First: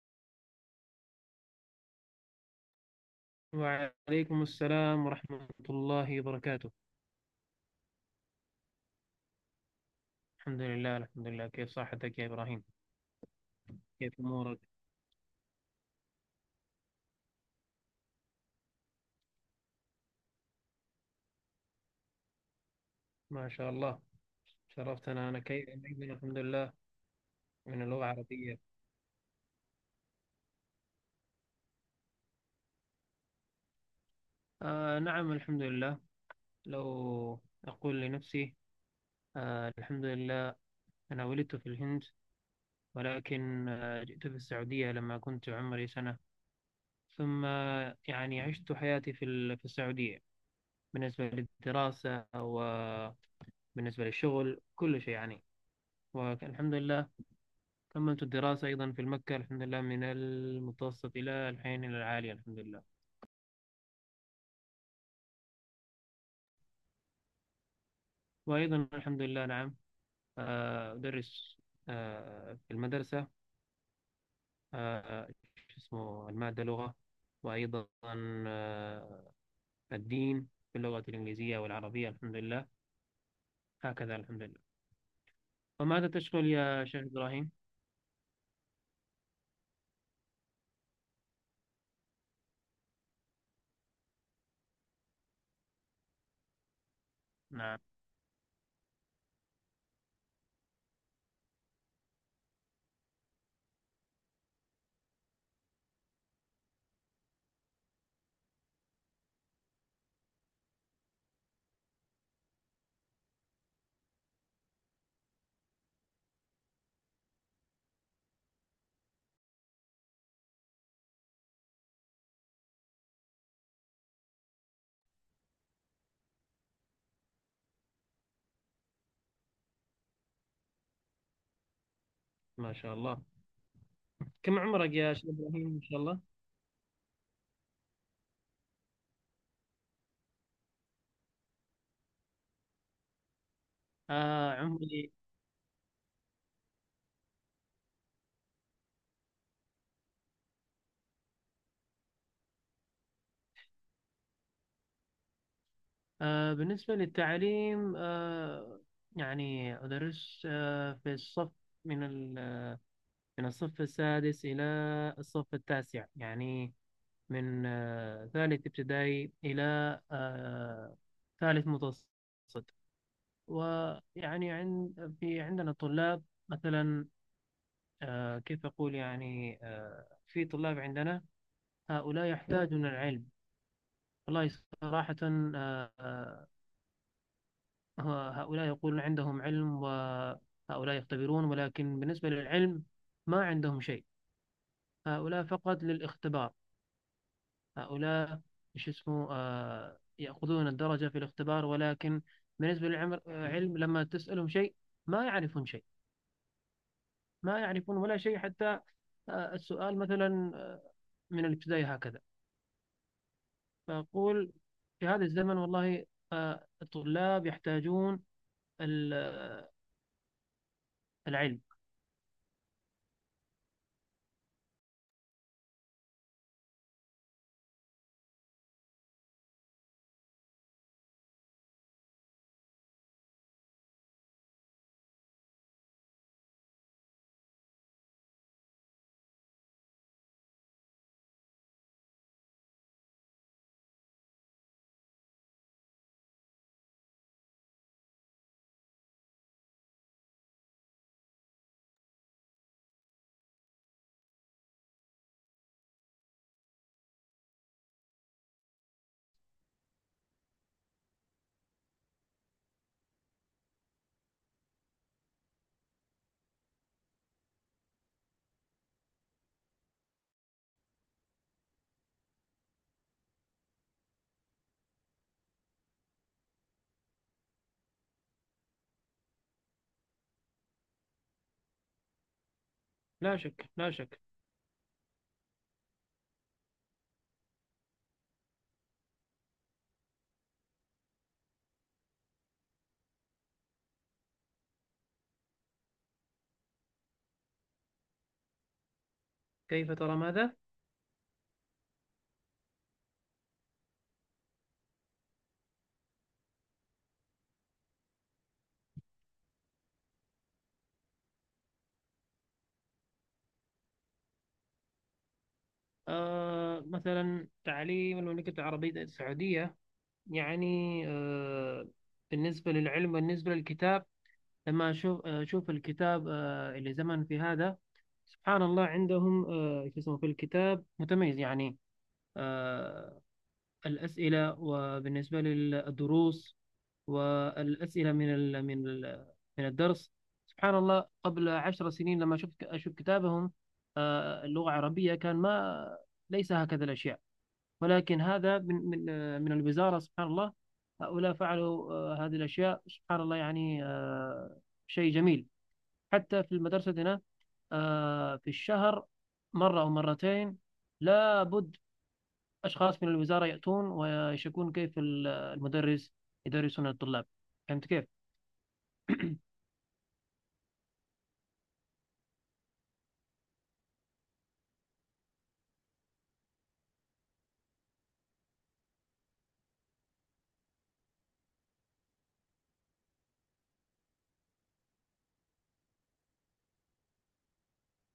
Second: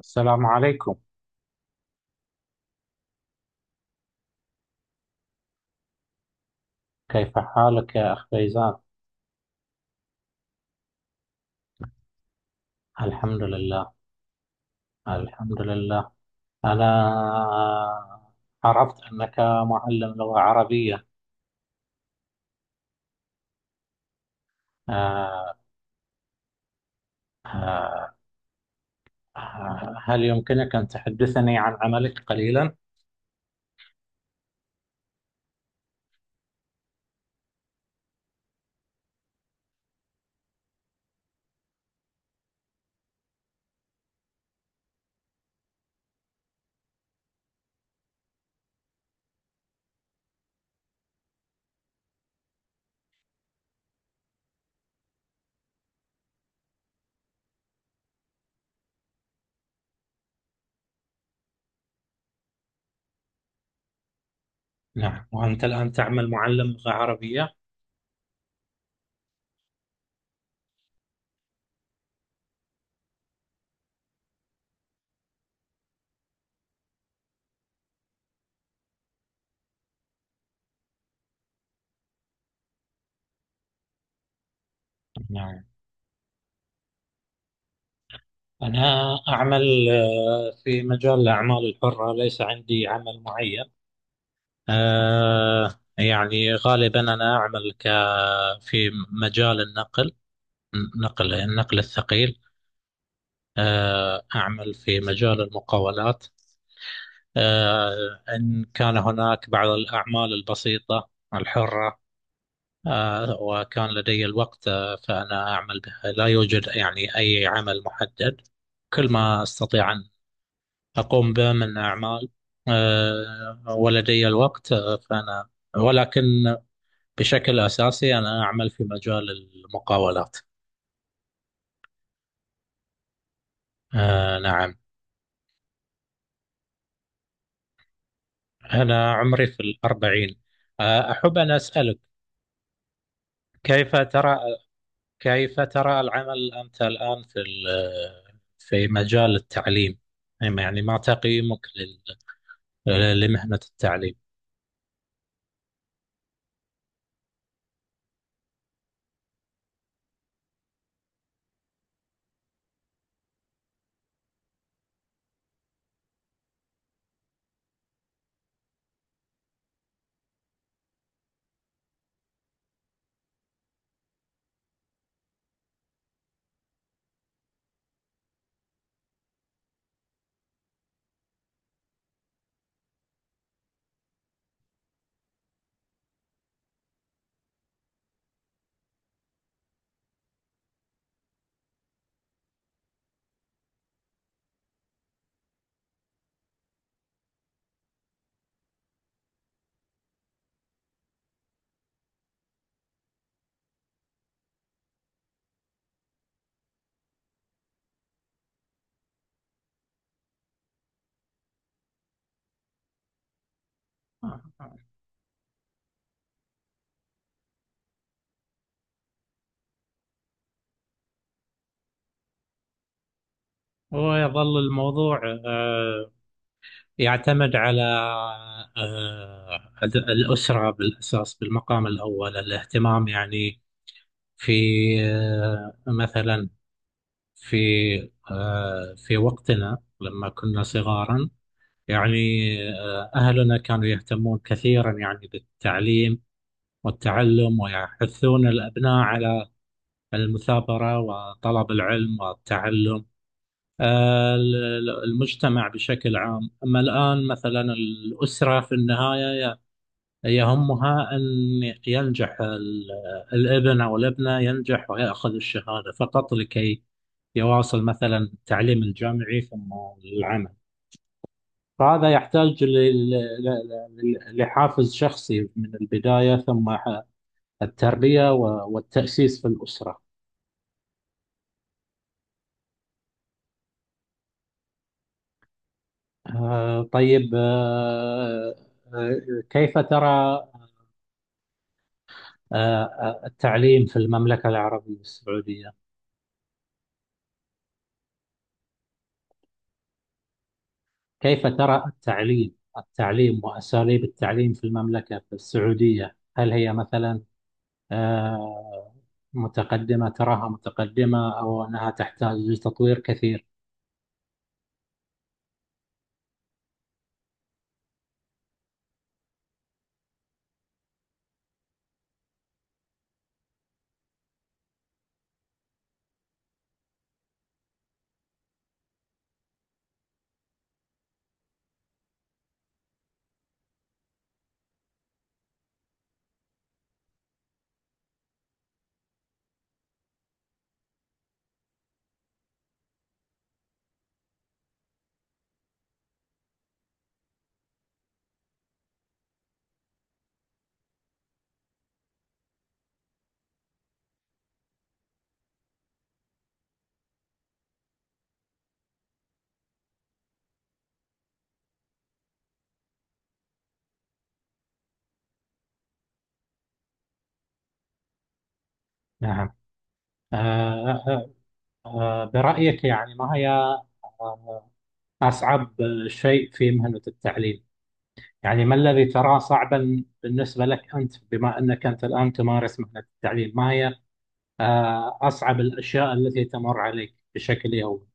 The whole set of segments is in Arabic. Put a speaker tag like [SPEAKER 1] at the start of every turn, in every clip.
[SPEAKER 1] السلام عليكم.
[SPEAKER 2] وعليكم السلام ورحمة الله وبركاته.
[SPEAKER 1] كيف حالك يا أخ فيزان؟
[SPEAKER 2] الحمد لله، الحمد لله. كيف صحتك يا إبراهيم؟
[SPEAKER 1] الحمد لله،
[SPEAKER 2] كيف أمورك؟
[SPEAKER 1] الحمد لله. أنا عرفت أنك معلم لغة عربية.
[SPEAKER 2] ما شاء الله، شرفتنا. أنا
[SPEAKER 1] آه،
[SPEAKER 2] كيف أيضا، الحمد لله. من اللغة
[SPEAKER 1] آه،
[SPEAKER 2] العربية.
[SPEAKER 1] هل يمكنك أن تحدثني عن عملك قليلا؟
[SPEAKER 2] آه، نعم، الحمد لله. لو أقول لنفسي. الحمد لله. أنا ولدت في الهند، ولكن جئت في السعودية لما كنت عمري سنة. ثم يعني عشت حياتي في السعودية، بالنسبة للدراسة وبالنسبة للشغل كل شيء يعني. والحمد لله، كملت الدراسة أيضا في المكة، الحمد لله، من المتوسط إلى الحين إلى العالي، الحمد لله.
[SPEAKER 1] نعم. وأنت الآن تعمل معلم لغة عربية؟
[SPEAKER 2] وأيضا الحمد لله، نعم. أدرس في المدرسة، آه، شو اسمه المادة لغة، وأيضا آه، الدين، في اللغة الإنجليزية والعربية، الحمد لله. هكذا الحمد لله.
[SPEAKER 1] نعم،
[SPEAKER 2] وماذا تشغل يا شيخ إبراهيم؟
[SPEAKER 1] أنا أعمل في مجال الأعمال الحرة، ليس عندي عمل معين. آه، يعني غالبا أنا أعمل
[SPEAKER 2] نعم.
[SPEAKER 1] ك في مجال النقل، النقل الثقيل. أعمل في مجال المقاولات. إن كان هناك بعض الأعمال البسيطة الحرة وكان لدي الوقت، فأنا أعمل بها، لا يوجد يعني أي عمل محدد، كل ما أستطيع أن أقوم به من أعمال ولدي الوقت فأنا، ولكن بشكل أساسي أنا أعمل في مجال المقاولات.
[SPEAKER 2] ما شاء الله. كم
[SPEAKER 1] نعم.
[SPEAKER 2] عمرك يا شيخ إبراهيم إن شاء الله؟
[SPEAKER 1] أنا عمري في الأربعين. أحب أن أسألك، كيف ترى
[SPEAKER 2] عمري.
[SPEAKER 1] كيف ترى العمل أنت الآن في في مجال التعليم. يعني ما تقييمك لمهنة التعليم؟
[SPEAKER 2] بالنسبة للتعليم، يعني أدرس في الصف، من ال- من الصف السادس إلى الصف التاسع، يعني من ثالث ابتدائي إلى آه، ثالث متوسط. ويعني عندنا طلاب، مثلا كيف أقول يعني في طلاب عندنا، هؤلاء يحتاجون العلم. والله صراحة، آه، آه، هو هؤلاء يقولون عندهم علم، وهؤلاء يختبرون، ولكن بالنسبة للعلم ما عندهم شيء. هؤلاء فقط للاختبار. هؤلاء شو اسمه يأخذون الدرجة في الاختبار، ولكن بالنسبة للعلم لما تسألهم شيء ما يعرفون شيء، ما يعرفون ولا شيء حتى. السؤال مثلا من الابتدائي هكذا. فأقول في هذا الزمن، والله الطلاب يحتاجون ال- العلم.
[SPEAKER 1] هو يظل الموضوع يعتمد على الأسرة بالأساس، بالمقام الأول الاهتمام يعني، في آه، مثلا في في وقتنا لما كنا صغارا، يعني أهلنا كانوا يهتمون كثيرا يعني بالتعليم والتعلم، ويحثون الأبناء على المثابرة وطلب العلم والتعلم. المجتمع بشكل عام. أما الآن مثلا الأسرة في النهاية يهمها أن ينجح الابن أو الابنة، ينجح ويأخذ الشهادة فقط لكي يواصل مثلا التعليم الجامعي ثم العمل. فهذا يحتاج لحافز شخصي من البداية، ثم التربية والتأسيس في الأسرة.
[SPEAKER 2] لا شك، لا شك.
[SPEAKER 1] طيب. آه، كيف ترى التعليم في المملكة العربية السعودية؟
[SPEAKER 2] كيف ترى ماذا؟
[SPEAKER 1] كيف ترى التعليم وأساليب التعليم في المملكة في السعودية؟ هل هي مثلا آه، متقدمة، تراها متقدمة أو أنها تحتاج لتطوير كثير؟
[SPEAKER 2] مثلا تعليم المملكة العربية السعودية، يعني بالنسبة للعلم، بالنسبة للكتاب، لما أشوف الكتاب اللي زمن في هذا، سبحان الله عندهم شو اسمه في الكتاب متميز يعني آه الأسئلة، وبالنسبة للدروس والأسئلة من الدرس. سبحان الله، قبل 10 سنين لما شفت أشوف كتابهم اللغة العربية، كان ما ليس هكذا الأشياء. ولكن هذا من الوزارة، سبحان الله. هؤلاء فعلوا هذه الأشياء، سبحان الله يعني شيء جميل. حتى في مدرستنا في الشهر مرة أو مرتين، لابد أشخاص من الوزارة يأتون ويشكون كيف المدرس يدرسون الطلاب. فهمت كيف؟
[SPEAKER 1] نعم. آه، آه، برأيك يعني، ما هي آه، أصعب شيء في مهنة التعليم؟ يعني ما الذي تراه صعبا بالنسبة لك أنت، بما أنك أنت الآن تمارس مهنة التعليم؟ ما هي أصعب الأشياء التي تمر عليك بشكل يومي؟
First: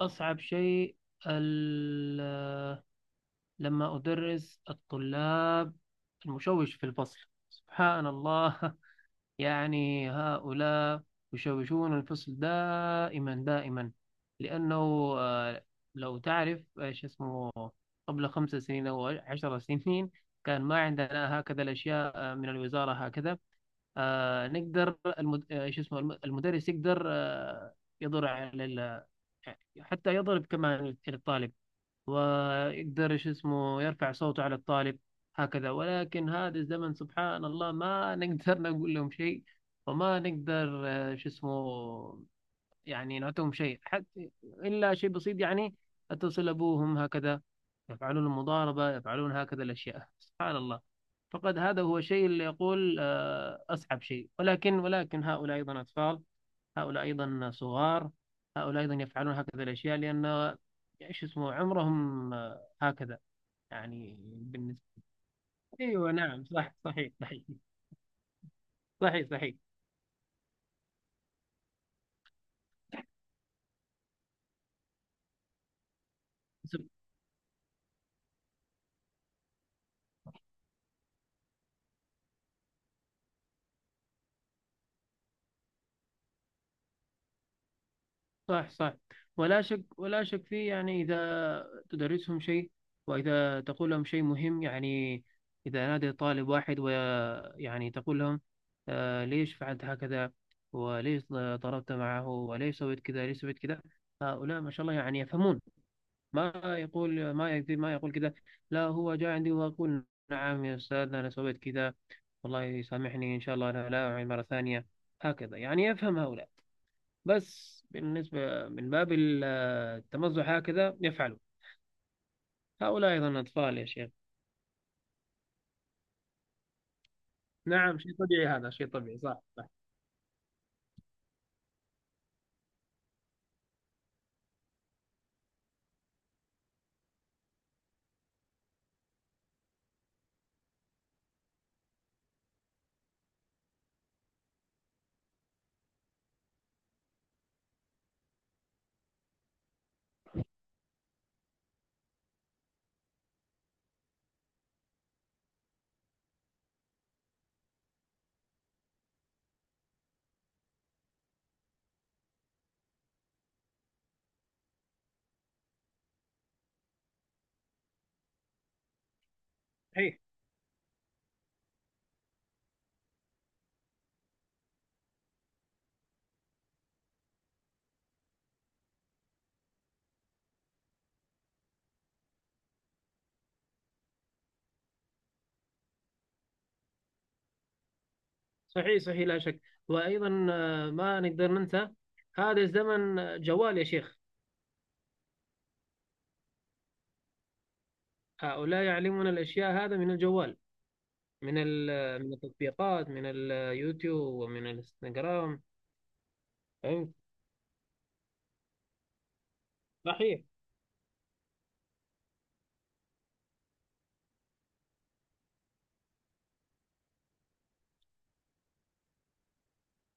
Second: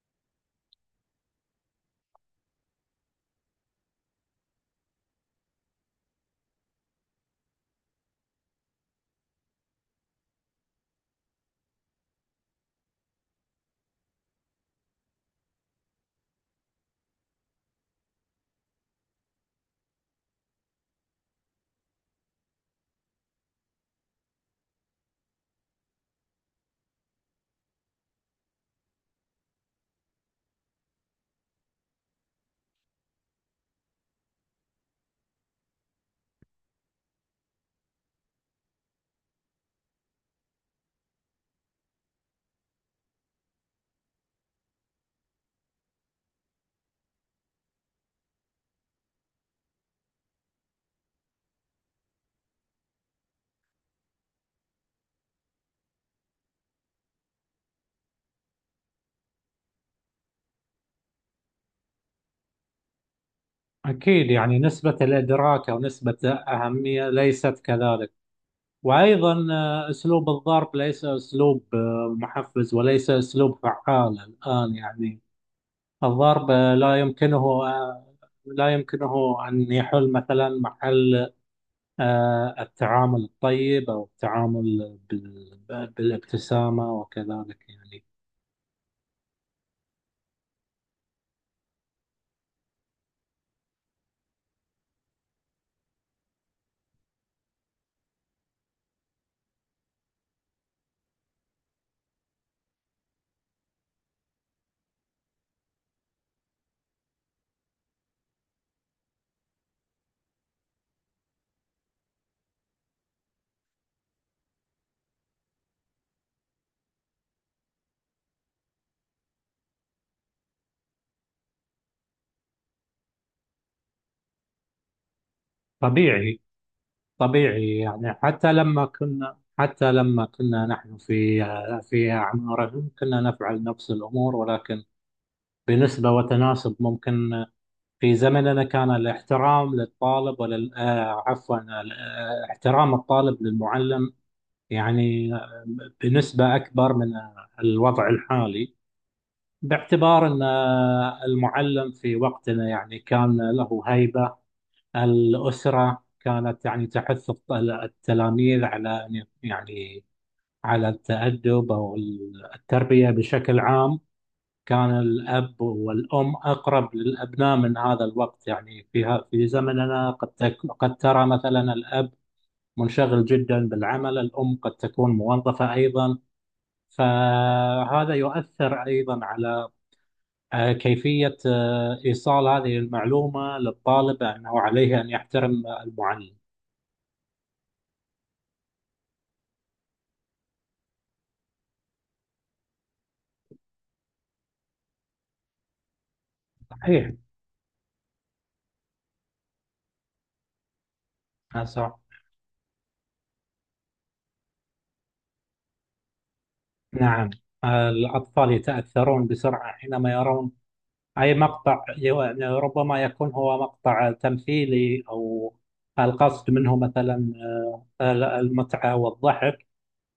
[SPEAKER 2] أصعب شيء، ال- لما أدرس الطلاب، المشوش في الفصل، سبحان الله. يعني هؤلاء يشوشون الفصل دائما دائما. لأنه آه، لو تعرف شو اسمه، قبل 5 سنين أو 10 سنين، كان ما عندنا هكذا الأشياء من الوزارة هكذا. نقدر المد... آه، شو اسمه المدرس يقدر يضر على حتى يضرب كمان الطالب، ويقدر شو اسمه يرفع صوته على الطالب هكذا. ولكن هذا الزمن سبحان الله ما نقدر نقول لهم شيء. وما نقدر شو اسمه، يعني نعطيهم شيء حتى إلا شيء بسيط، يعني اتصل أبوهم هكذا يفعلون المضاربة، يفعلون هكذا الأشياء سبحان الله. فقد هذا هو الشيء اللي يقول أصعب شيء، ولكن هؤلاء أيضا أطفال، هؤلاء أيضا صغار، هؤلاء أيضا يفعلون هكذا الأشياء، لأن إيش اسمه عمرهم هكذا يعني
[SPEAKER 1] أكيد، يعني
[SPEAKER 2] بالنسبة.
[SPEAKER 1] نسبة الإدراك أو
[SPEAKER 2] أيوه،
[SPEAKER 1] نسبة
[SPEAKER 2] نعم، صح،
[SPEAKER 1] الأهمية
[SPEAKER 2] صحيح، صحيح.
[SPEAKER 1] ليست كذلك،
[SPEAKER 2] صحيح،
[SPEAKER 1] وأيضا
[SPEAKER 2] صحيح.
[SPEAKER 1] أسلوب الضرب ليس أسلوب محفز وليس أسلوب فعال الآن، يعني الضرب لا يمكنه أن يحل مثلا محل التعامل الطيب أو التعامل بالابتسامة وكذلك يعني.
[SPEAKER 2] صح، صح. ولا شك، ولا شك فيه. يعني إذا تدرسهم شيء، وإذا تقول لهم شيء مهم، يعني إذا نادى طالب واحد، ويعني تقول لهم ليش فعلت هكذا، وليش ضربت معه، وليش سويت كذا، ليش سويت كذا. هؤلاء ما شاء الله يعني يفهمون. ما يقول، ما يكذب، ما يقول كذا. لا، هو جاء عندي وأقول نعم يا أستاذ، أنا سويت كذا، والله يسامحني إن شاء الله، أنا لا أعيد مرة ثانية. هكذا يعني يفهم هؤلاء. بس بالنسبة من باب التمزح هكذا يفعلوا. هؤلاء أيضا أطفال يا شيخ.
[SPEAKER 1] طبيعي، طبيعي،
[SPEAKER 2] نعم، شيء
[SPEAKER 1] يعني
[SPEAKER 2] طبيعي، هذا شيء طبيعي. صح، صح.
[SPEAKER 1] حتى لما كنا نحن في، في أعمارهم كنا نفعل نفس الأمور، ولكن بنسبة وتناسب، ممكن في زمننا كان الاحترام للطالب ولل آه، عفوا، احترام الطالب للمعلم، يعني بنسبة أكبر من الوضع الحالي، باعتبار أن المعلم في وقتنا يعني كان له هيبة. الأسرة كانت يعني تحث التلاميذ على يعني على التأدب أو التربية بشكل عام. كان الأب والأم أقرب للأبناء من هذا الوقت، يعني في زمننا،
[SPEAKER 2] صحيح،
[SPEAKER 1] قد قد ترى مثلا الأب منشغل جدا بالعمل، الأم قد تكون موظفة أيضا، فهذا يؤثر أيضا على كيفية إيصال هذه المعلومة للطالب أنه عليه أن يحترم المعلم.
[SPEAKER 2] صحيح، صحيح. لا شك. وأيضا ما نقدر ننسى. هذا الزمن جوال يا شيخ.
[SPEAKER 1] صحيح.
[SPEAKER 2] هؤلاء يعلمون الأشياء هذا من الجوال،
[SPEAKER 1] أسع-
[SPEAKER 2] من التطبيقات، من اليوتيوب ومن الانستغرام. فهمت؟
[SPEAKER 1] نعم. الأطفال يتأثرون بسرعة حينما
[SPEAKER 2] صحيح،
[SPEAKER 1] يرون أي مقطع، يعني ربما يكون هو مقطع تمثيلي، أو القصد منه مثلا المتعة والضحك،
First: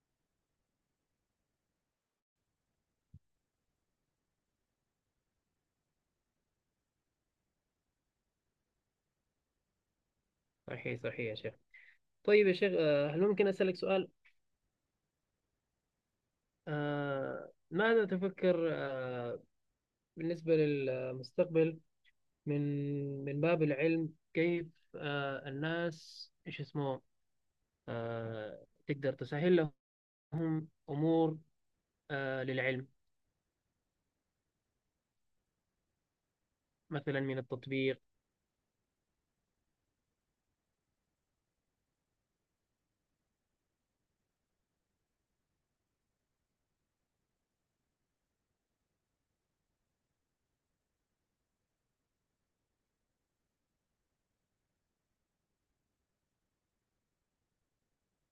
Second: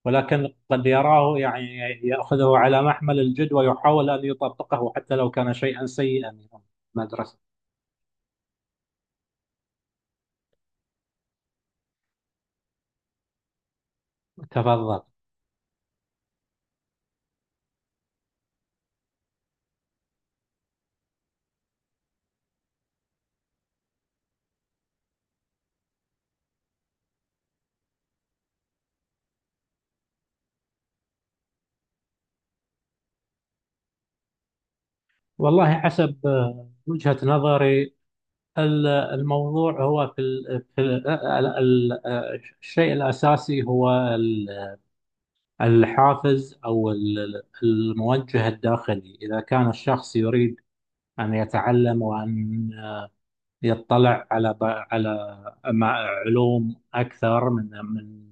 [SPEAKER 1] ولكن قد يراه يعني، يأخذه على محمل الجد ويحاول أن يطبقه حتى لو كان شيئا سيئا من المدرسة.
[SPEAKER 2] صحيح، صحيح يا شيخ. طيب يا شيخ، هل ممكن أسألك سؤال؟
[SPEAKER 1] تفضل.
[SPEAKER 2] ماذا تفكر بالنسبة للمستقبل، من من باب العلم، كيف الناس ايش اسمه تقدر تسهل لهم أمور للعلم،
[SPEAKER 1] والله حسب وجهة
[SPEAKER 2] مثلا من
[SPEAKER 1] نظري،
[SPEAKER 2] التطبيق.
[SPEAKER 1] الموضوع هو في, ال في ال ال ال الشيء الأساسي هو الحافز أو الموجه الداخلي. إذا كان الشخص يريد أن يتعلم وأن يطلع على علوم أكثر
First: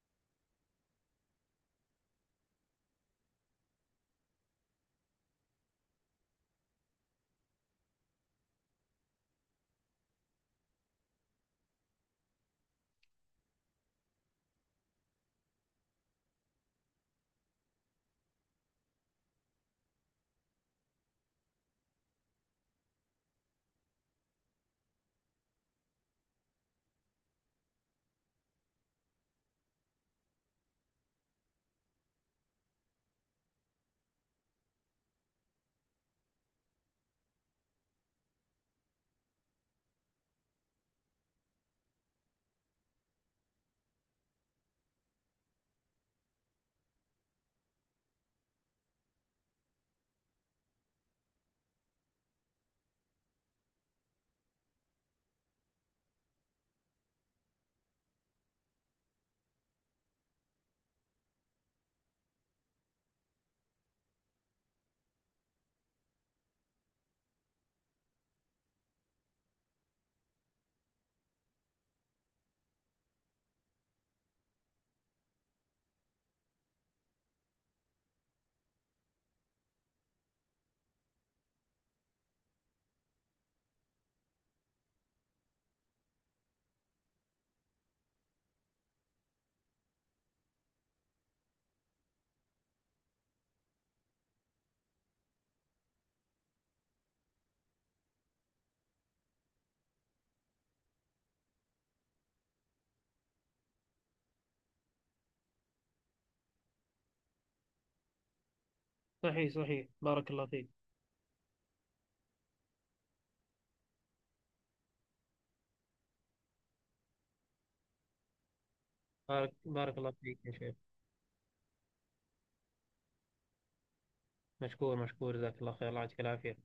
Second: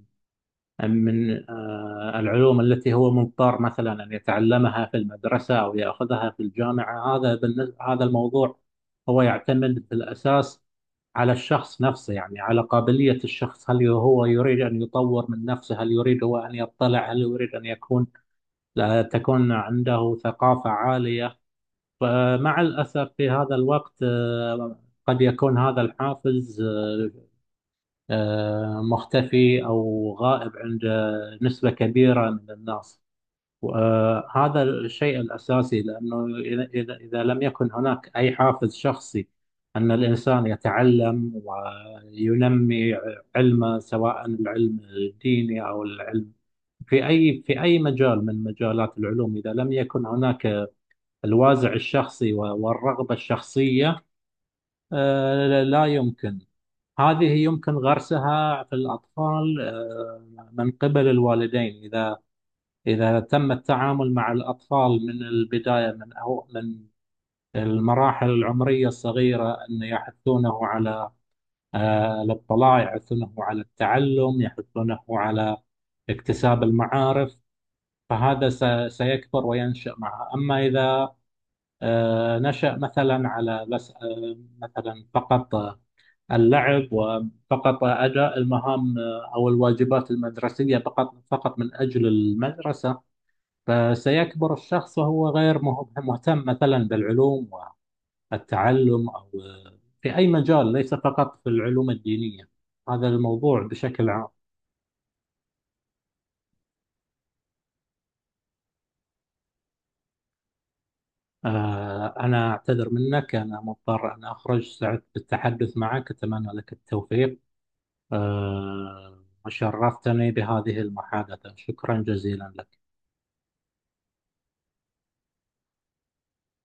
[SPEAKER 1] من العلوم التي هو مضطر مثلا أن يتعلمها في المدرسة أو يأخذها في الجامعة. هذا الموضوع هو يعتمد في الأساس على الشخص نفسه، يعني على قابلية الشخص، هل هو يريد أن يطور من نفسه، هل يريد هو أن يطلع، هل يريد أن يكون، لا تكون عنده ثقافة عالية. فمع الأسف في هذا الوقت قد يكون هذا الحافز مختفي أو غائب عند نسبة كبيرة من الناس، وهذا الشيء الأساسي. لأنه إذا لم يكن هناك أي حافز شخصي أن الإنسان يتعلم وينمي علمه، سواء العلم الديني أو العلم في أي مجال من مجالات العلوم، إذا لم يكن هناك الوازع الشخصي والرغبة الشخصية، لا يمكن. هذه يمكن غرسها في الأطفال من قبل الوالدين، إذا تم التعامل مع الأطفال من البداية، من أو من المراحل العمرية الصغيرة، أن يحثونه على الاطلاع، يحثونه على التعلم، يحثونه على اكتساب المعارف، فهذا سيكبر وينشأ معه. أما إذا نشأ مثلا على بس مثلا فقط اللعب، وفقط أداء المهام أو الواجبات المدرسية، فقط من أجل المدرسة، فسيكبر الشخص وهو غير مهتم مثلا بالعلوم والتعلم أو في أي مجال، ليس فقط في العلوم الدينية. هذا الموضوع بشكل عام.
[SPEAKER 2] صحيح، صحيح، بارك الله فيك.
[SPEAKER 1] أنا أعتذر منك، أنا مضطر أن أخرج، سعدت بالتحدث معك، أتمنى لك التوفيق
[SPEAKER 2] بارك الله
[SPEAKER 1] وشرفتني
[SPEAKER 2] فيك يا شيخ.
[SPEAKER 1] بهذه المحادثة، شكرا جزيلا لك.
[SPEAKER 2] مشكور، مشكور، جزاك الله خير. الله يعطيك العافية.